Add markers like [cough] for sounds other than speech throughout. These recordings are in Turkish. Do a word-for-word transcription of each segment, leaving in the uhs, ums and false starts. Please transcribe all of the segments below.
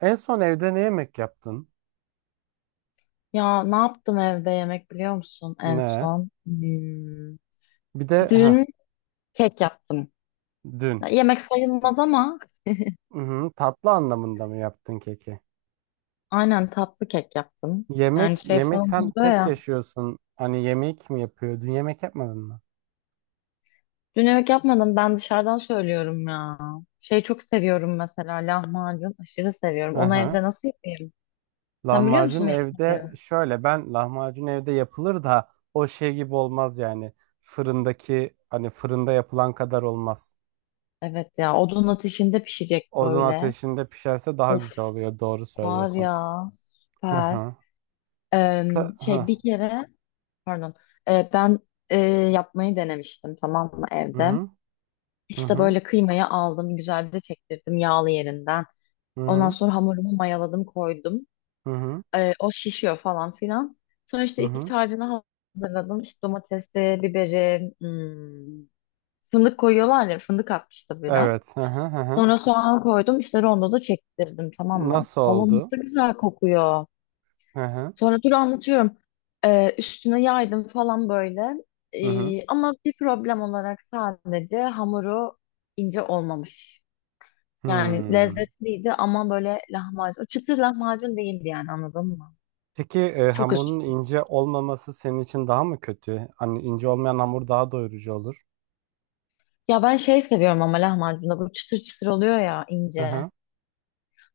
En son evde ne yemek yaptın? Ya ne yaptım evde yemek biliyor musun en Ne? son? Hmm, Bir de ha Dün kek yaptım. dün. Ya, yemek sayılmaz ama Hı-hı, tatlı anlamında mı yaptın keki? aynen tatlı kek yaptım. Yani Yemek şey yemek falan sen oluyor tek ya. yaşıyorsun. Hani yemek kim yapıyor? Dün yemek yapmadın mı? Dün yemek yapmadım ben dışarıdan söylüyorum ya. Şey çok seviyorum mesela lahmacun aşırı seviyorum. Onu Hı-hı. evde nasıl yapayım? Sen biliyor Lahmacun musun evde yapmayı? şöyle ben lahmacun evde yapılır da o şey gibi olmaz yani. Fırındaki hani fırında yapılan kadar olmaz. Evet ya odun ateşinde pişecek Odun böyle. ateşinde pişerse daha Of güzel oluyor. Doğru var söylüyorsun. ya Hı süper. hı. Ee, Sa- şey hı. bir kere. Pardon. Ee, ben e, yapmayı denemiştim tamam mı Hı evde. hı. Hı İşte hı. böyle kıymayı aldım, güzelce çektirdim yağlı yerinden. Hı Ondan hı. sonra hamurumu mayaladım, koydum. Hı hı. Ee, o şişiyor falan filan. Sonra Hı işte iç hı. harcını hazırladım. İşte domatesi, biberi, hmm, fındık koyuyorlar ya, fındık atmıştı biraz. Evet. Hı hı hı. Hı. Sonra soğan koydum, işte rondoda çektirdim tamam mı? Nasıl Allah oldu? nasıl güzel kokuyor. Hı hı. Sonra dur anlatıyorum. Ee, üstüne yaydım falan böyle. Hı hı. Ee, ama bir problem olarak sadece hamuru ince olmamış. Yani Hmm. lezzetliydi ama böyle lahmacun. Çıtır lahmacun değildi yani anladın mı? Peki e, Çok hamurun üzüldüm. ince olmaması senin için daha mı kötü? Hani ince olmayan hamur daha doyurucu olur. Ya ben şey seviyorum ama lahmacunda bu çıtır çıtır oluyor ya Hı ince. hı.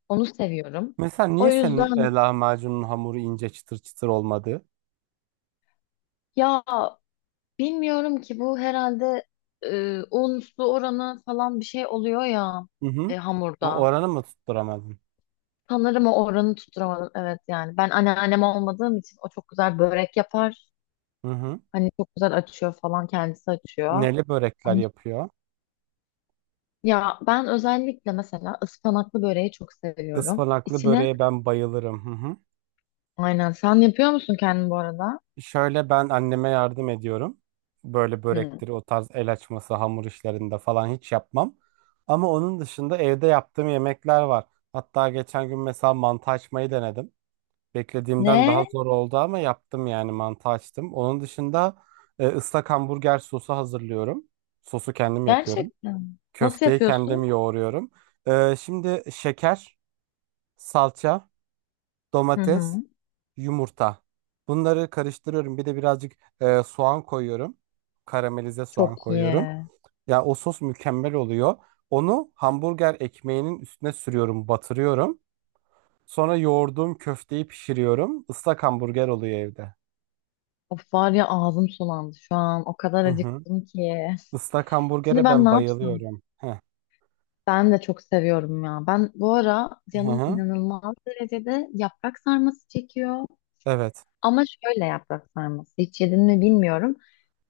Onu seviyorum. Mesela O niye senin e, yüzden lahmacunun hamuru ince çıtır çıtır olmadı? ya bilmiyorum ki bu herhalde e, un su oranı falan bir şey oluyor ya Hı e, hı. O hamurda. oranı mı tutturamadın? Sanırım o oranı tutturamadım. Evet yani ben anneannem olmadığım için o çok güzel börek yapar. Hı hı. Hani çok güzel açıyor falan kendisi açıyor. Neli börekler Hani- yapıyor? ya ben özellikle mesela ıspanaklı böreği çok seviyorum. Ispanaklı İçine böreğe ben bayılırım. Hı. aynen sen yapıyor musun kendin bu arada? Şöyle ben anneme yardım ediyorum. Böyle Hı. börektir, o tarz el açması, hamur işlerinde falan hiç yapmam. Ama onun dışında evde yaptığım yemekler var. Hatta geçen gün mesela mantı açmayı denedim. Beklediğimden daha Ne? zor oldu ama yaptım yani mantı açtım. Onun dışında e, ıslak hamburger sosu hazırlıyorum. Sosu kendim yapıyorum. Gerçekten. Nasıl Köfteyi kendim yapıyorsun? yoğuruyorum. E, şimdi şeker, salça, Hı hı. domates, yumurta. Bunları karıştırıyorum. Bir de birazcık e, soğan koyuyorum. Karamelize Çok soğan iyi. koyuyorum. Ya o sos mükemmel oluyor. Onu hamburger ekmeğinin üstüne sürüyorum, batırıyorum. Sonra yoğurduğum köfteyi pişiriyorum. Islak hamburger oluyor evde. Of var ya ağzım sulandı şu an. O kadar Hı hı. acıktım ki. Islak Şimdi hamburgere ben ne ben yapsam? bayılıyorum. Heh. Ben de çok seviyorum ya. Ben bu ara Hı canım hı. inanılmaz derecede yaprak sarması çekiyor. Evet. Ama şöyle yaprak sarması. Hiç yedin mi bilmiyorum.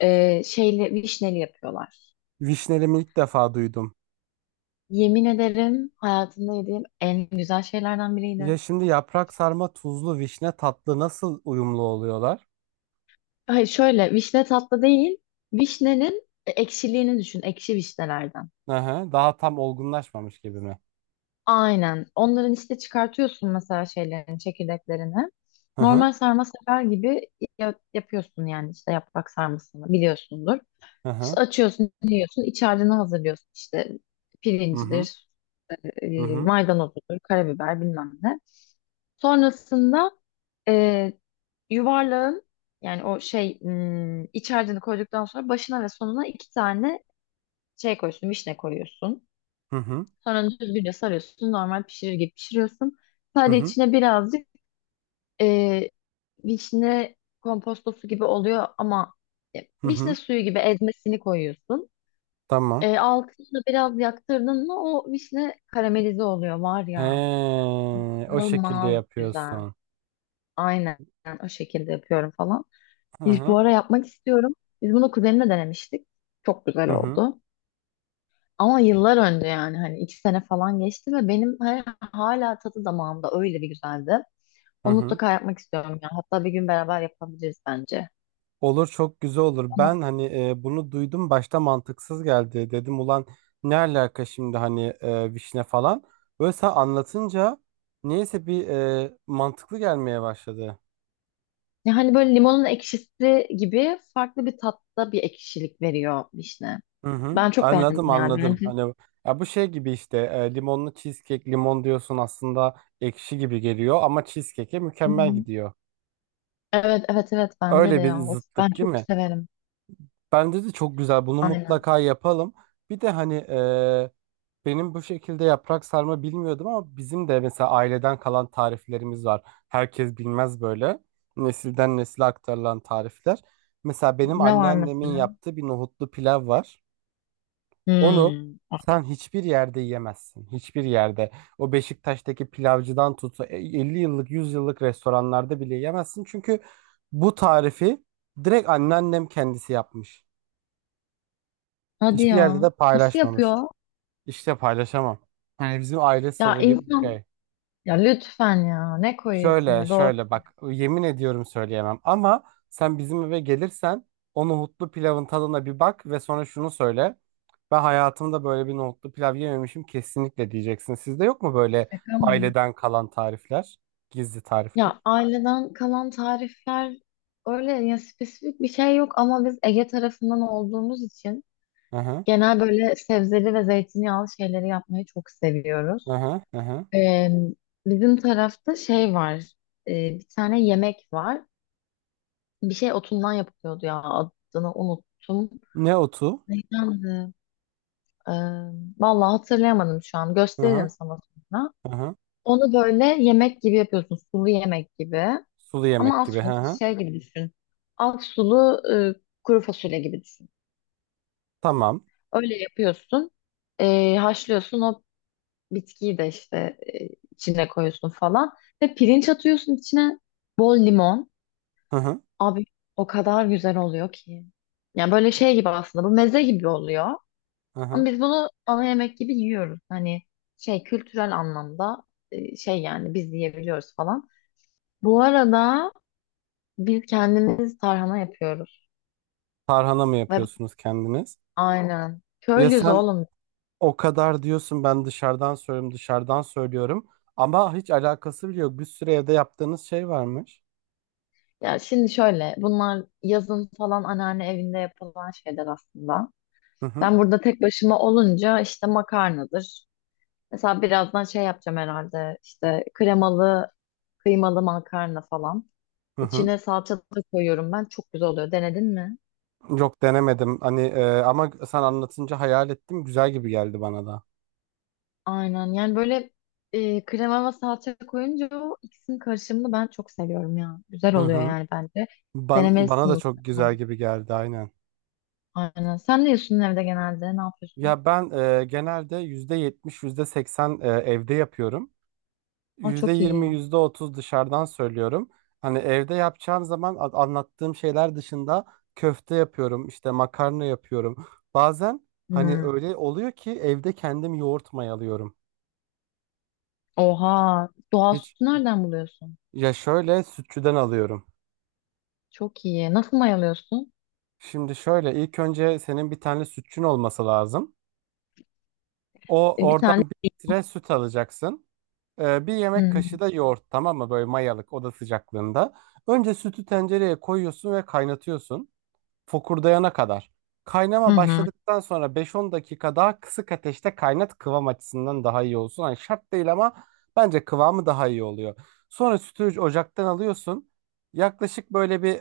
Ee, şeyle vişneli yapıyorlar. Vişnelimi ilk defa duydum. Yemin ederim hayatımda yediğim en güzel şeylerden Ya biriydi. şimdi yaprak sarma tuzlu vişne tatlı nasıl uyumlu oluyorlar? Hayır şöyle vişne tatlı değil. Vişnenin e, ekşiliğini düşün. Ekşi vişnelerden. Hı hı. Daha tam olgunlaşmamış gibi mi? Aynen. Onların işte çıkartıyorsun mesela şeylerini, çekirdeklerini. Hı hı. Normal sarma sefer gibi ya- yapıyorsun yani işte yaprak sarmasını biliyorsundur. Hı hı. İşte açıyorsun, yiyorsun, iç harcını hazırlıyorsun işte Hı hı. pirincidir, e, Hı e, hı. maydanozudur, karabiber bilmem ne. Sonrasında e, yuvarlağın yani o şey m, iç harcını koyduktan sonra başına ve sonuna iki tane şey koyuyorsun, vişne koyuyorsun. Hı hı. Sonra düzgünce sarıyorsun. Normal pişirir gibi pişiriyorsun. Hı Sadece hı. içine birazcık e, vişne kompostosu gibi oluyor ama e, Hı vişne hı. suyu gibi ezmesini koyuyorsun. Tamam. E, altını biraz yaktırdın mı o vişne karamelize oluyor var He, ya. o şekilde İnanılmaz güzel. yapıyorsun. Aynen o şekilde yapıyorum falan. Hı Biz hı. bu ara yapmak istiyorum. Biz bunu kuzenimle denemiştik. Çok güzel Hı hı. oldu. Ama yıllar önce yani hani iki sene falan geçti ve benim hala, hala tadı damağımda öyle bir güzeldi. Hı Onu hı. mutlaka yapmak istiyorum ya. Hatta bir gün beraber yapabiliriz bence. Olur, çok güzel olur. Ama Ben hani e, bunu duydum başta mantıksız geldi. Dedim ulan ne alaka şimdi hani e, vişne falan. Böyle sen anlatınca neyse bir e, mantıklı gelmeye başladı. ya hani böyle limonun ekşisi gibi farklı bir tatta bir ekşilik veriyor vişne. Hı hı. Ben çok beğendim Anladım, yani. anladım. Bence. Hani ya bu şey gibi işte e, limonlu cheesecake, limon diyorsun aslında ekşi gibi geliyor ama cheesecake'e Hı mükemmel hı. gidiyor. Evet evet evet bence de Öyle bir ya. Of, ben zıttık değil çok mi? severim. Bence de çok güzel. Bunu Aynen. mutlaka yapalım. Bir de hani eee, benim bu şekilde yaprak sarma bilmiyordum ama bizim de mesela aileden kalan tariflerimiz var. Herkes bilmez böyle. Nesilden nesile aktarılan tarifler. Mesela benim Ne var anneannemin mesela? yaptığı bir nohutlu pilav var. Onu Hmm. sen hiçbir yerde yiyemezsin. Hiçbir yerde. O Beşiktaş'taki pilavcıdan tut, e, elli yıllık yüz yıllık restoranlarda bile yiyemezsin. Çünkü bu tarifi direkt anneannem kendisi yapmış. Hadi Hiçbir yerde ya. de Nasıl paylaşmamış. yapıyor? İşte paylaşamam. Yani bizim aile Ya sırrı gibi bir insan şey. ya lütfen ya ne koyuyor Şöyle içine doğru. şöyle bak, yemin ediyorum söyleyemem ama sen bizim eve gelirsen o nohutlu pilavın tadına bir bak ve sonra şunu söyle. Ben hayatımda böyle bir nohutlu pilav yememişim kesinlikle diyeceksin. Sizde yok mu böyle Şaka mı? aileden kalan tarifler? Gizli tarifler. Ya aileden kalan tarifler öyle ya spesifik bir şey yok ama biz Ege tarafından olduğumuz için Hı hı, genel böyle sebzeli ve zeytinyağlı şeyleri yapmayı çok hı seviyoruz. hı, hı hı. Ee, bizim tarafta şey var, e, bir tane yemek var, bir şey otundan yapılıyordu ya adını unuttum. Ne otu? Neydendi? Ee, vallahi hatırlayamadım şu an Hı hı, gösteririm sana sonra. hı hı. Onu böyle yemek gibi yapıyorsun sulu yemek gibi. Sulu Ama yemek gibi. Aslı Hı hı. şey gibi düşün. Aksulu e, kuru fasulye gibi düşün. Tamam. Öyle yapıyorsun. e, haşlıyorsun o bitkiyi de işte e, içine koyuyorsun falan. Ve pirinç atıyorsun içine bol limon. Hı hı, Abi o kadar güzel oluyor ki. Yani böyle şey gibi aslında bu meze gibi oluyor. hı Ama hı. biz bunu ana yemek gibi yiyoruz. Hani şey kültürel anlamda e, şey yani biz yiyebiliyoruz falan. Bu arada biz kendimiz tarhana yapıyoruz. Tarhana mı Ve yapıyorsunuz kendiniz? aynen. Ya Köylüyüz sen, oğlum. o kadar diyorsun ben dışarıdan söylüyorum dışarıdan söylüyorum ama hiç alakası bile yok. Bir sürü evde yaptığınız şey varmış. Ya şimdi şöyle, bunlar yazın falan anneanne evinde yapılan şeyler aslında. Hı hı, Ben burada tek başıma olunca işte makarnadır. Mesela birazdan şey yapacağım herhalde. İşte kremalı, kıymalı makarna falan. hı hı. İçine salça da koyuyorum ben. Çok güzel oluyor. Denedin mi? Yok, denemedim hani e, ama sen anlatınca hayal ettim, güzel gibi geldi bana da. Aynen. Yani böyle e, krema ve salça koyunca o ikisinin karışımını ben çok seviyorum ya. Güzel Hı oluyor hı. yani bence. Ben, bana Denemelisin da çok mutlaka. güzel gibi geldi aynen. Aynen. Sen ne yiyorsun evde genelde? Ne yapıyorsun? Ya ben e, genelde yüzde yetmiş yüzde seksen e, evde yapıyorum. Aa, çok yüzde yirmi, iyi. yüzde otuz dışarıdan söylüyorum. Hani evde yapacağın zaman a- anlattığım şeyler dışında köfte yapıyorum, işte makarna yapıyorum. Bazen hani Hmm. öyle oluyor ki evde kendim yoğurt mayalıyorum. Oha. Doğal Hiç, sütü nereden buluyorsun? ya şöyle sütçüden alıyorum. Çok iyi. Nasıl mayalıyorsun? Şimdi şöyle, ilk önce senin bir tane sütçün olması lazım. O E, bir oradan tane. bir litre süt alacaksın. Ee, bir Hı yemek hı. kaşığı da yoğurt, tamam mı? Böyle mayalık, oda sıcaklığında. Önce sütü tencereye koyuyorsun ve kaynatıyorsun. Fokurdayana kadar. Hı Kaynama hı. başladıktan sonra beş on dakika daha kısık ateşte kaynat, kıvam açısından daha iyi olsun. Hani şart değil ama bence kıvamı daha iyi oluyor. Sonra sütü ocaktan alıyorsun. Yaklaşık böyle bir,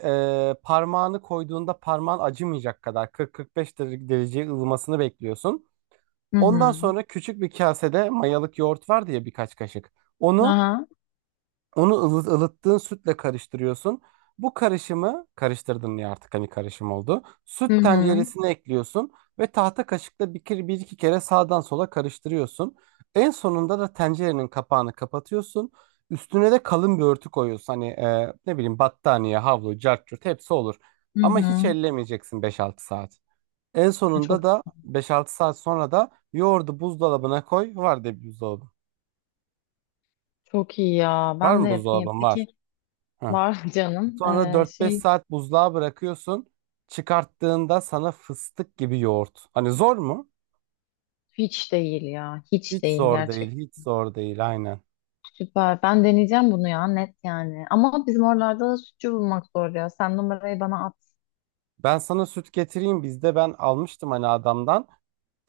e, parmağını koyduğunda parmağın acımayacak kadar kırk kırk beş dere- derece dereceye ılımasını bekliyorsun. Ondan Hı. sonra küçük bir kasede mayalık yoğurt var diye birkaç kaşık. Onu Aha. onu ılıt, ılıttığın sütle karıştırıyorsun. Bu karışımı karıştırdın ya, artık hani karışım oldu. Hı Süt hı. tenceresine ekliyorsun ve tahta kaşıkla bir, kere- bir iki kere sağdan sola karıştırıyorsun. En sonunda da tencerenin kapağını kapatıyorsun. Üstüne de kalın bir örtü koyuyorsun. Hani e, ne bileyim, battaniye, havlu, cart curt hepsi olur. Hı Ama hiç hı. ellemeyeceksin beş altı saat. En E, sonunda Çok da beş altı saat sonra da yoğurdu buzdolabına koy. Var de buzdolabı. çok iyi ya. Var Ben mı de yapayım. buzdolabın? Var. Peki Hı. var [laughs] canım. Sonra Ee, dört beş şey saat buzluğa bırakıyorsun. Çıkarttığında sana fıstık gibi yoğurt. Hani zor mu? hiç değil ya. Hiç Hiç değil zor gerçek. değil, hiç zor değil aynen. Süper. Ben deneyeceğim bunu ya net yani. Ama bizim oralarda da sütçü bulmak zor ya. Sen numarayı bana at. Ben sana süt getireyim. Bizde ben almıştım hani adamdan.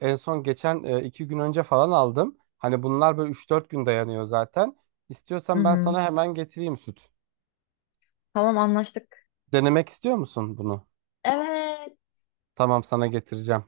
En son geçen e, iki gün önce falan aldım. Hani bunlar böyle üç dört gün dayanıyor zaten. Hı İstiyorsan ben hı. sana hemen getireyim süt. Tamam anlaştık. Denemek istiyor musun bunu? Evet. Tamam, sana getireceğim.